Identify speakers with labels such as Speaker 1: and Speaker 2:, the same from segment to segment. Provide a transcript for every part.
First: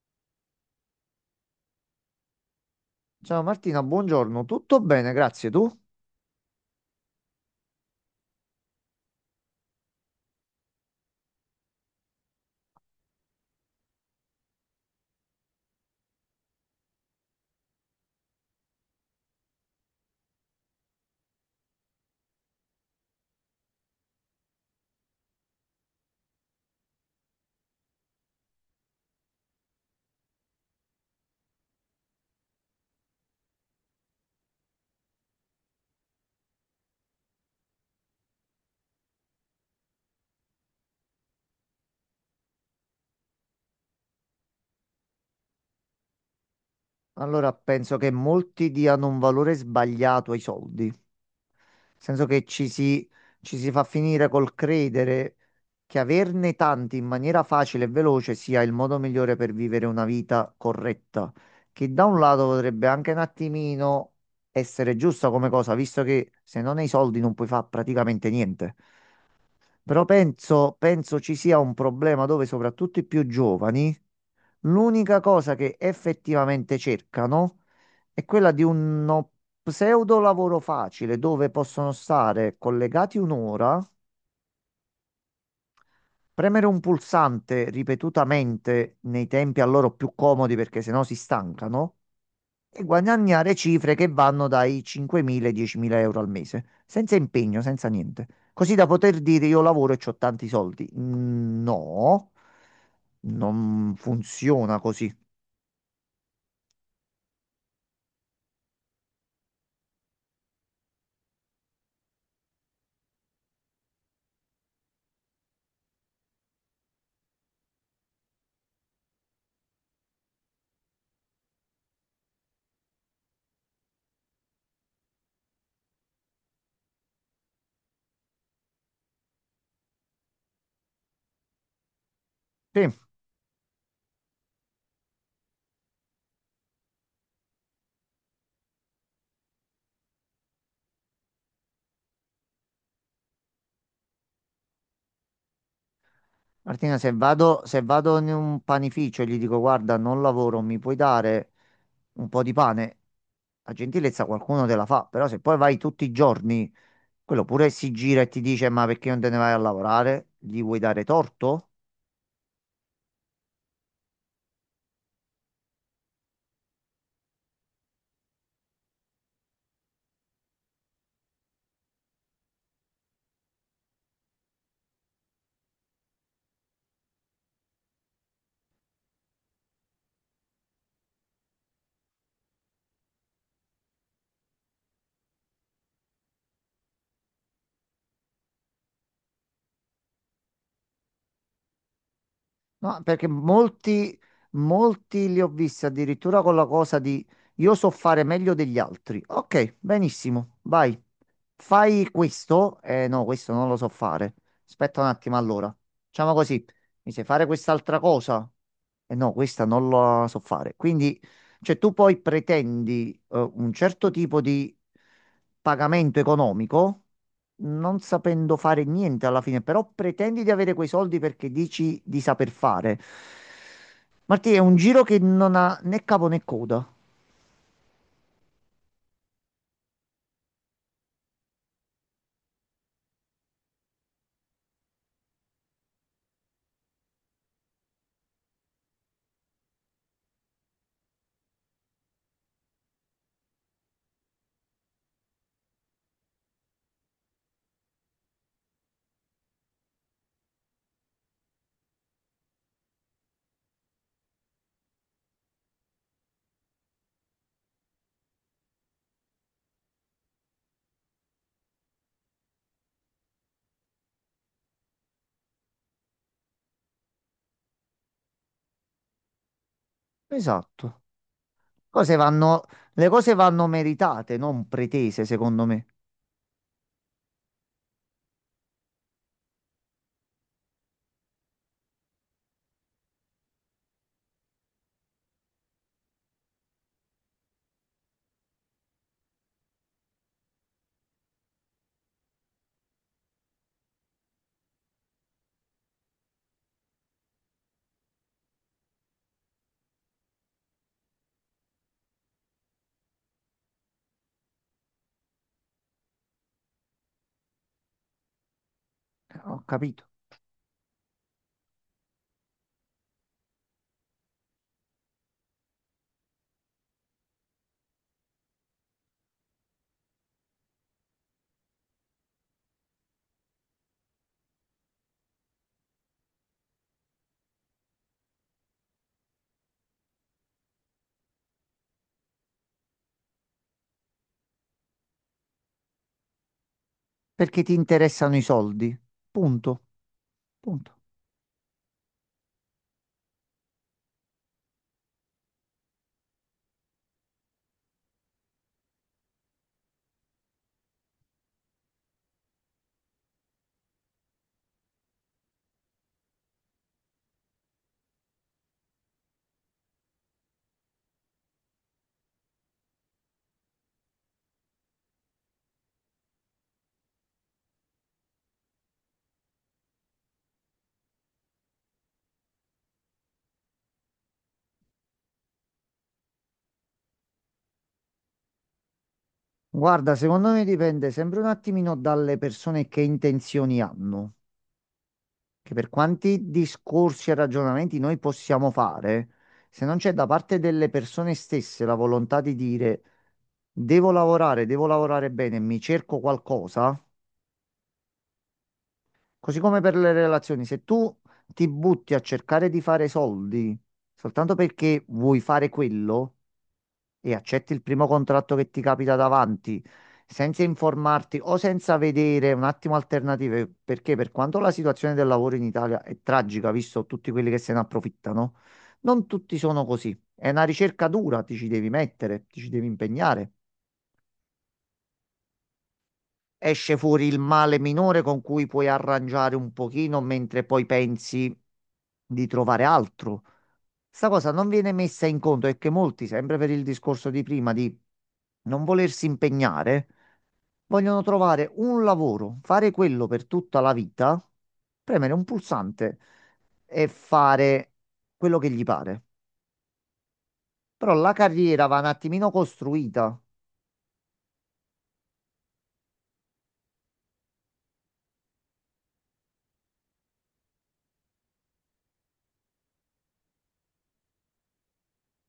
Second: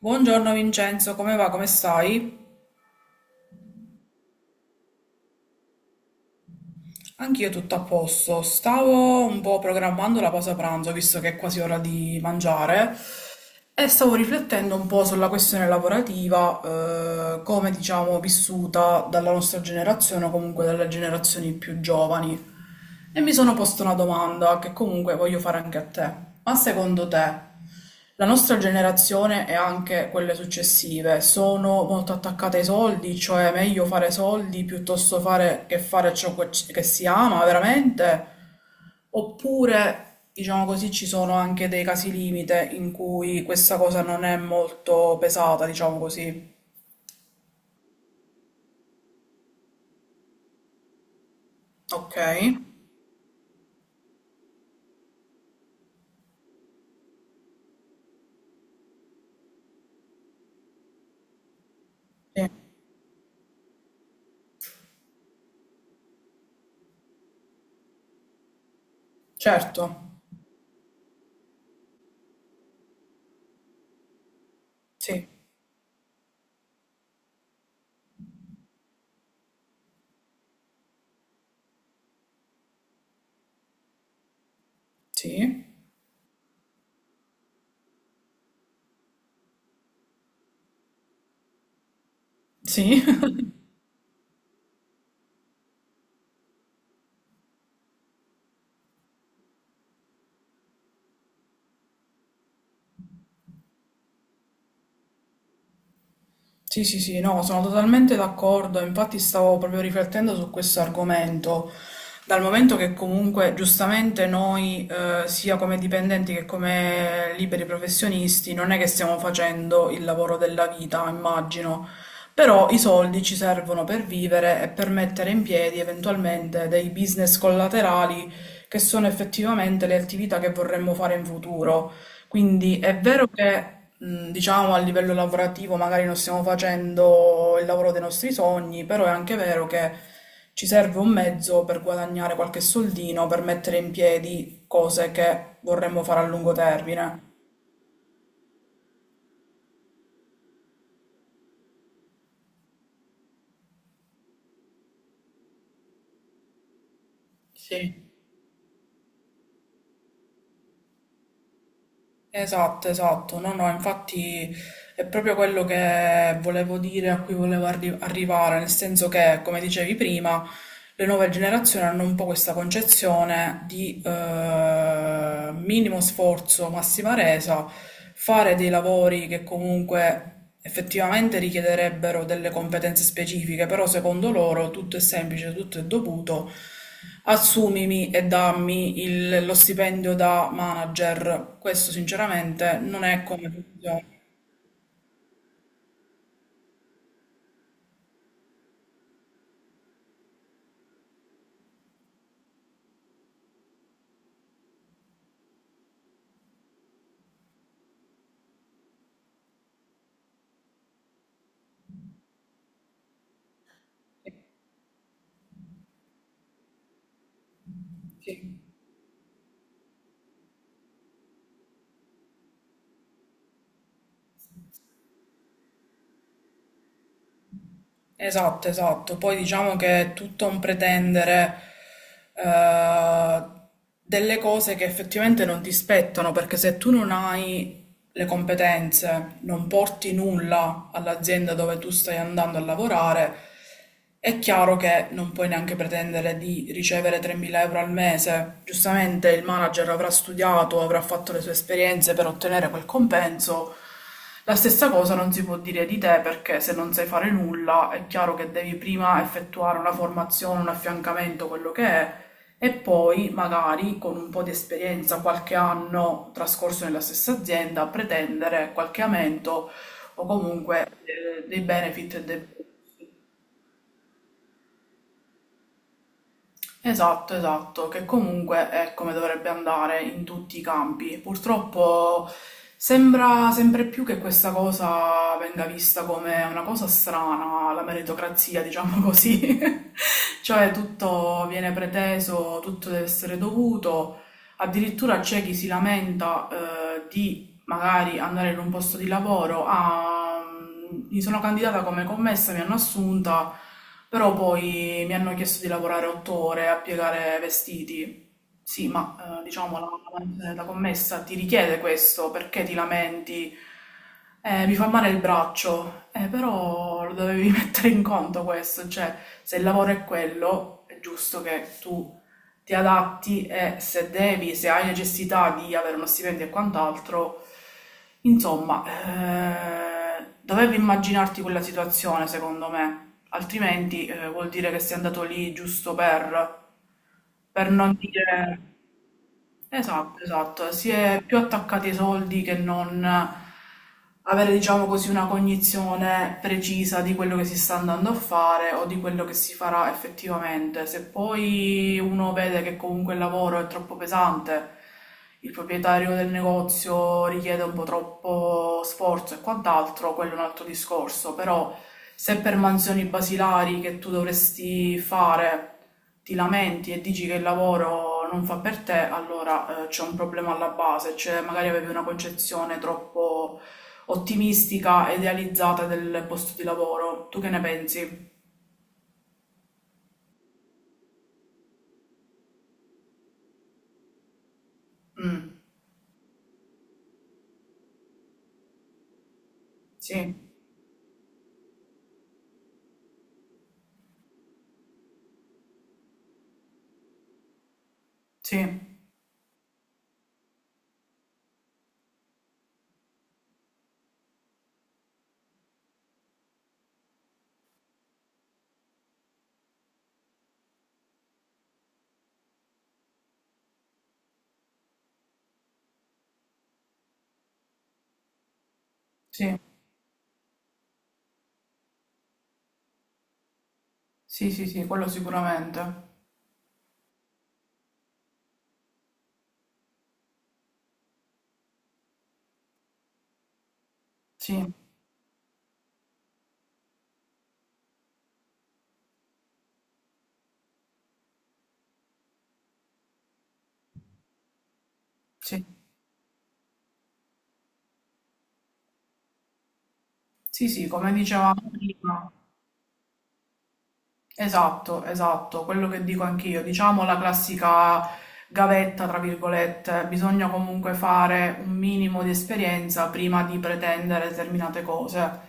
Speaker 1: Buongiorno Vincenzo, come va? Come stai?
Speaker 2: Ciao Martina, buongiorno. Tutto bene, grazie. Tu?
Speaker 1: Anch'io tutto a posto. Stavo un po' programmando la pausa pranzo, visto che è quasi ora di mangiare, e stavo riflettendo un po' sulla questione lavorativa, come diciamo vissuta dalla nostra generazione o comunque dalle generazioni più giovani. E mi sono posto una domanda che comunque voglio fare anche a te. Ma secondo te la nostra generazione e anche quelle successive sono molto attaccate ai soldi? Cioè è meglio fare soldi piuttosto fare che fare ciò che si ama veramente? Oppure, diciamo così, ci sono anche dei casi limite in cui questa cosa non è molto pesata, diciamo così.
Speaker 2: Allora, penso che molti diano un valore sbagliato ai soldi, nel
Speaker 1: Ok?
Speaker 2: senso che ci si fa finire col credere che averne tanti in maniera facile e veloce sia il modo migliore per vivere una vita corretta, che da un lato
Speaker 1: Sì.
Speaker 2: potrebbe anche un attimino essere giusta come cosa, visto che se non hai soldi non puoi fare praticamente niente.
Speaker 1: Certo.
Speaker 2: Però penso ci sia un problema dove soprattutto i più giovani l'unica
Speaker 1: Sì.
Speaker 2: cosa che effettivamente cercano è quella di uno pseudo lavoro facile dove possono stare collegati un'ora,
Speaker 1: Sì.
Speaker 2: premere un pulsante ripetutamente nei tempi a loro più comodi perché sennò si stancano e
Speaker 1: Sì.
Speaker 2: guadagnare cifre che vanno dai 5.000 ai 10.000 euro al mese, senza impegno, senza niente. Così da poter dire io lavoro e ho tanti soldi. Mm, no, non funziona così.
Speaker 1: Sì, sì, sì, no, sono totalmente d'accordo, infatti stavo proprio riflettendo su questo argomento, dal momento che comunque giustamente noi, sia come dipendenti che come liberi professionisti, non è che stiamo facendo il lavoro della vita, immagino, però i soldi ci servono per vivere e per mettere in piedi eventualmente dei business collaterali che sono effettivamente le attività che vorremmo fare in futuro. Quindi
Speaker 2: Te
Speaker 1: è vero che, diciamo, a livello lavorativo magari non stiamo facendo il lavoro dei nostri sogni, però è anche vero che ci serve un mezzo per guadagnare qualche soldino, per mettere in piedi cose che vorremmo fare a lungo
Speaker 2: Martina, se
Speaker 1: termine.
Speaker 2: vado, se vado in un panificio e gli dico, guarda, non lavoro, mi puoi dare un po' di pane? La gentilezza qualcuno te la fa, però se poi vai tutti i giorni, quello pure si
Speaker 1: Sì.
Speaker 2: gira e ti dice, ma perché non te ne vai a lavorare? Gli vuoi dare torto?
Speaker 1: Esatto, esatto. No, no, infatti è proprio quello che volevo dire, a cui volevo arrivare, nel senso che, come dicevi prima, le nuove generazioni hanno un po' questa concezione di minimo sforzo, massima resa, fare dei lavori che comunque effettivamente richiederebbero delle competenze specifiche, però secondo loro tutto è semplice, tutto è dovuto. Assumimi e dammi lo stipendio da manager. Questo sinceramente
Speaker 2: No,
Speaker 1: non è
Speaker 2: perché
Speaker 1: come funziona.
Speaker 2: molti li ho visti addirittura con la cosa di io so fare meglio degli altri. Ok, benissimo, vai. Fai questo? Eh no, questo non lo so fare. Aspetta un attimo allora. Facciamo così. Mi sai fare quest'altra cosa? Eh no, questa non la so fare. Quindi cioè, tu poi pretendi un certo tipo di pagamento economico, non sapendo
Speaker 1: Sì.
Speaker 2: fare niente alla fine, però pretendi di avere quei soldi perché dici di saper fare. Martì, è un giro che non ha né capo né coda.
Speaker 1: Esatto, esatto. Poi diciamo che è tutto un pretendere eh, delle cose che effettivamente non ti spettano, perché se tu non hai le competenze, non porti nulla all'azienda dove tu stai andando a lavorare, è chiaro che non puoi neanche pretendere di ricevere 3.000 euro al mese. Giustamente il manager avrà studiato, avrà fatto le sue esperienze per ottenere quel compenso. La stessa cosa non si può dire di te perché se non sai fare nulla è chiaro che devi prima effettuare una formazione, un affiancamento, quello che è, e poi magari con un po' di esperienza, qualche anno trascorso nella stessa azienda, pretendere qualche aumento o comunque
Speaker 2: Esatto.
Speaker 1: dei benefit
Speaker 2: Cose
Speaker 1: e dei
Speaker 2: vanno- le cose vanno meritate, non pretese, secondo me.
Speaker 1: Esatto, esatto, che comunque è come dovrebbe andare in tutti i campi. Purtroppo sembra sempre più che questa cosa venga vista come una cosa strana, la meritocrazia, diciamo così. Cioè tutto viene preteso, tutto deve essere dovuto. Addirittura c'è chi si lamenta, di magari andare in un posto di lavoro, ah, mi sono candidata come commessa, mi hanno assunta, però poi mi hanno chiesto di lavorare otto ore a piegare vestiti. Sì, ma
Speaker 2: Ho
Speaker 1: diciamo
Speaker 2: capito.
Speaker 1: la commessa ti richiede questo, perché ti lamenti? Mi fa male il braccio. Però lo dovevi mettere in conto questo, cioè se il lavoro è quello, è giusto che tu ti adatti e se devi, se hai necessità di avere uno stipendio e quant'altro, insomma, dovevi immaginarti quella situazione, secondo me, altrimenti vuol dire che sei andato lì giusto
Speaker 2: Perché
Speaker 1: per
Speaker 2: ti
Speaker 1: non
Speaker 2: interessano i
Speaker 1: dire.
Speaker 2: soldi. Punto.
Speaker 1: Esatto, esatto, si
Speaker 2: Punto.
Speaker 1: è più attaccati ai soldi che non avere, diciamo così, una cognizione precisa di quello che si sta andando a fare o di quello che si farà effettivamente. Se poi uno vede che comunque il lavoro è troppo pesante, il proprietario del negozio richiede un po' troppo sforzo e quant'altro, quello è un altro discorso, però se per mansioni basilari che tu dovresti fare ti lamenti e dici che il lavoro non fa per te, allora c'è un problema alla base, cioè magari avevi una concezione troppo ottimistica, e idealizzata del posto di lavoro. Tu che ne pensi?
Speaker 2: Guarda, secondo me dipende sempre un attimino dalle persone che intenzioni hanno,
Speaker 1: Mm,
Speaker 2: che per quanti discorsi e ragionamenti noi possiamo fare, se non c'è da
Speaker 1: sì,
Speaker 2: parte delle persone stesse la volontà di dire devo lavorare bene, mi cerco qualcosa,
Speaker 1: sì,
Speaker 2: così come per le relazioni, se tu ti butti a cercare di fare soldi soltanto perché vuoi fare quello, e accetti il primo contratto che ti capita davanti, senza informarti o senza vedere un attimo alternative, perché per quanto la situazione del lavoro in Italia è tragica, visto tutti quelli che se ne approfittano, non tutti
Speaker 1: sì,
Speaker 2: sono così. È una ricerca dura, ti ci devi mettere, ti ci devi impegnare,
Speaker 1: sì, sì, sì, quello sicuramente.
Speaker 2: esce fuori il male minore con cui puoi arrangiare un pochino mentre poi pensi di trovare altro. Sta cosa non
Speaker 1: Sì,
Speaker 2: viene messa in conto, e che molti, sempre per il discorso di prima di non volersi impegnare, vogliono trovare un lavoro, fare quello per tutta la vita, premere un
Speaker 1: sì,
Speaker 2: pulsante e fare quello che gli pare.
Speaker 1: sì, sì, come
Speaker 2: Però la
Speaker 1: dicevamo
Speaker 2: carriera va un
Speaker 1: prima.
Speaker 2: attimino costruita.
Speaker 1: Esatto, esatto, quello che dico anch'io, diciamo la classica gavetta, tra virgolette, bisogna comunque fare un minimo di esperienza prima di pretendere determinate cose.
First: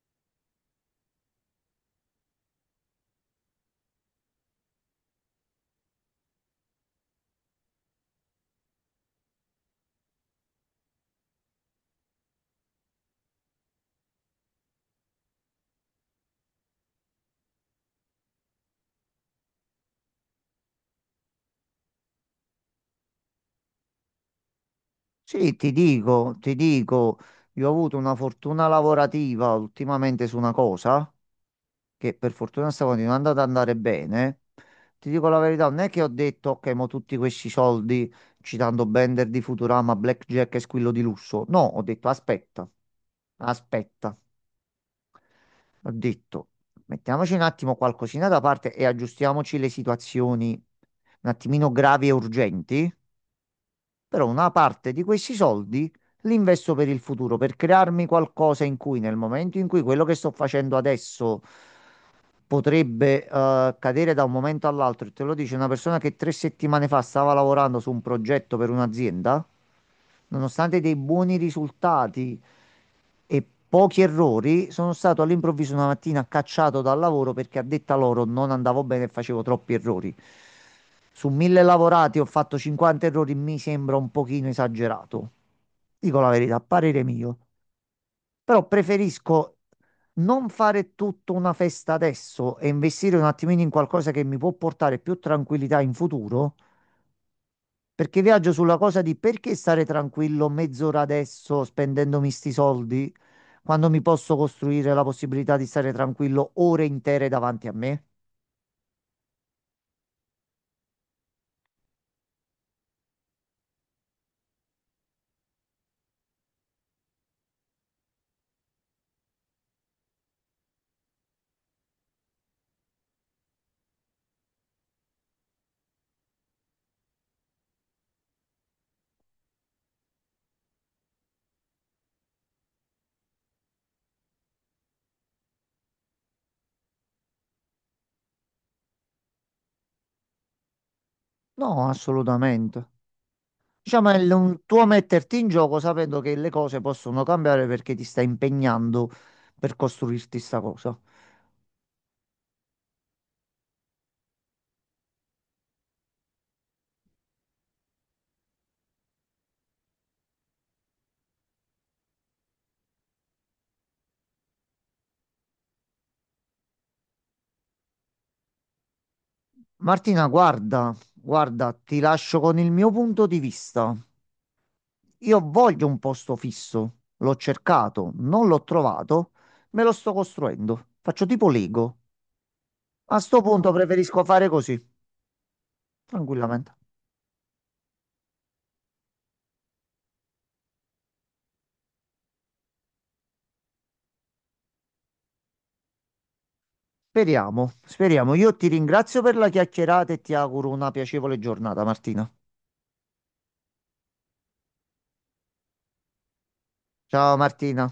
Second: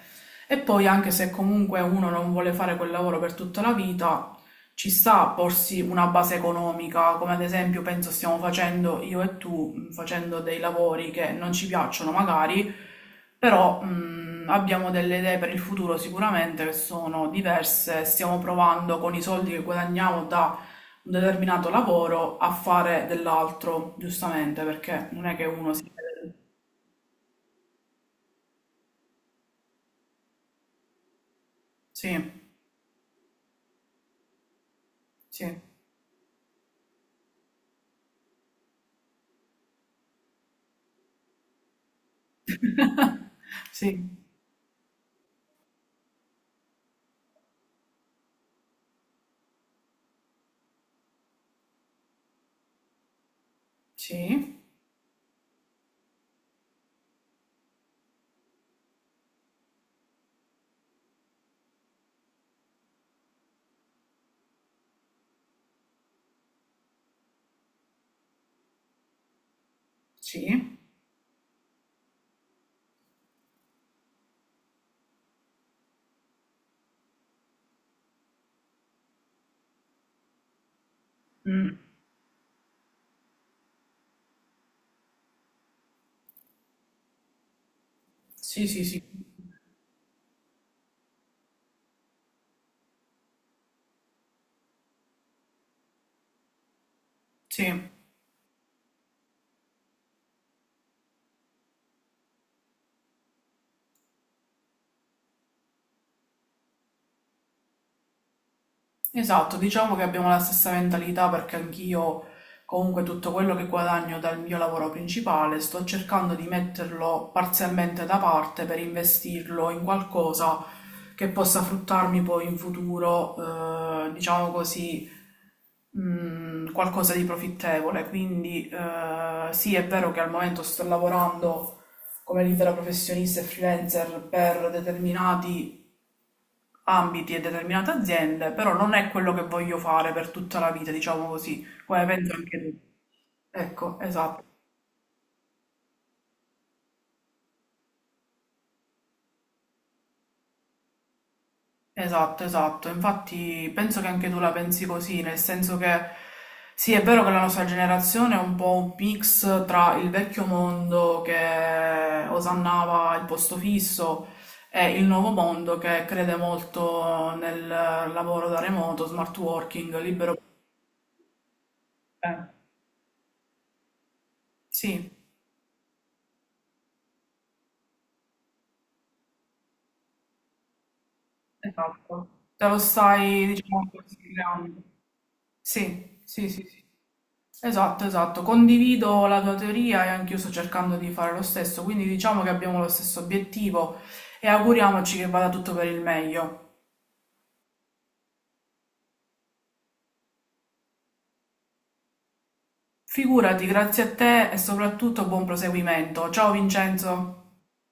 Speaker 1: E poi anche se comunque uno non vuole fare quel lavoro per tutta la vita, ci sta a porsi una base economica, come ad esempio penso stiamo facendo io e tu, facendo dei lavori che non ci piacciono magari però abbiamo delle idee per il futuro sicuramente che sono diverse, stiamo provando con i soldi che guadagniamo da un determinato lavoro a fare dell'altro, giustamente, perché non è che
Speaker 2: Sì, ti
Speaker 1: uno si...
Speaker 2: dico, ti dico, io ho avuto una fortuna lavorativa ultimamente su una cosa
Speaker 1: Sì,
Speaker 2: che per fortuna sta continuando ad andare bene. Ti dico la
Speaker 1: sì,
Speaker 2: verità, non è che ho detto, ok, mo tutti questi soldi, citando Bender di Futurama, Blackjack e Squillo di Lusso. No, ho detto, aspetta,
Speaker 1: sì,
Speaker 2: aspetta, ho detto, mettiamoci un attimo qualcosina da parte e aggiustiamoci le situazioni un attimino gravi e urgenti, però una
Speaker 1: sì,
Speaker 2: parte di questi soldi li investo per il futuro, per crearmi qualcosa in cui nel momento in cui quello che sto facendo adesso potrebbe cadere da un momento all'altro, e te lo dice una persona che 3 settimane fa stava lavorando su un progetto per un'azienda,
Speaker 1: sì,
Speaker 2: nonostante dei buoni risultati e pochi errori, sono stato all'improvviso una mattina cacciato dal lavoro perché a detta loro non andavo bene e facevo troppi errori. Su 1.000
Speaker 1: mm,
Speaker 2: lavorati ho fatto 50 errori, mi sembra un pochino esagerato. Dico la verità, a parere mio. Però
Speaker 1: sì, sì, sì,
Speaker 2: preferisco non fare tutta una festa adesso e investire un attimino in qualcosa che mi può portare più tranquillità in futuro,
Speaker 1: sì.
Speaker 2: perché viaggio sulla cosa di perché stare tranquillo mezz'ora adesso spendendomi sti soldi quando mi posso costruire la possibilità di stare tranquillo ore intere davanti a me?
Speaker 1: Esatto, diciamo che abbiamo la stessa mentalità perché anch'io comunque tutto quello che guadagno dal mio lavoro principale sto cercando di metterlo parzialmente da parte per investirlo in qualcosa che possa fruttarmi poi in futuro, diciamo così, qualcosa di profittevole. Quindi sì, è vero che al momento sto lavorando come libera professionista e freelancer per determinati ambiti e determinate aziende, però non è quello che voglio fare per tutta la vita, diciamo così,
Speaker 2: No,
Speaker 1: come penso anche tu.
Speaker 2: assolutamente.
Speaker 1: Ecco,
Speaker 2: Diciamo, è l-
Speaker 1: esatto,
Speaker 2: un tuo metterti in gioco sapendo che le cose possono cambiare perché ti stai impegnando per costruirti sta cosa.
Speaker 1: esatto, esatto. Infatti penso che anche tu la pensi così, nel senso che sì, è vero che la nostra generazione è un po' un mix tra il vecchio mondo che osannava il posto fisso e il nuovo mondo che crede molto nel lavoro da remoto, smart working,
Speaker 2: Martina,
Speaker 1: libero.
Speaker 2: guarda, guarda, ti lascio
Speaker 1: Eh,
Speaker 2: con il mio punto di vista.
Speaker 1: sì.
Speaker 2: Io voglio un posto fisso, l'ho cercato, non l'ho trovato, me lo sto costruendo. Faccio tipo Lego.
Speaker 1: Esatto, te lo
Speaker 2: A sto
Speaker 1: stai,
Speaker 2: punto
Speaker 1: diciamo,
Speaker 2: preferisco fare
Speaker 1: creando.
Speaker 2: così,
Speaker 1: Sì, sì, sì,
Speaker 2: tranquillamente.
Speaker 1: sì. Esatto, esatto. Condivido la tua teoria e anch'io sto cercando di fare lo stesso, quindi diciamo che abbiamo lo stesso obiettivo e auguriamoci che vada tutto per il meglio.
Speaker 2: Speriamo, speriamo. Io ti ringrazio per la chiacchierata e ti auguro una piacevole giornata, Martina.
Speaker 1: Figurati, grazie a te e soprattutto buon proseguimento. Ciao
Speaker 2: Ciao
Speaker 1: Vincenzo.
Speaker 2: Martina.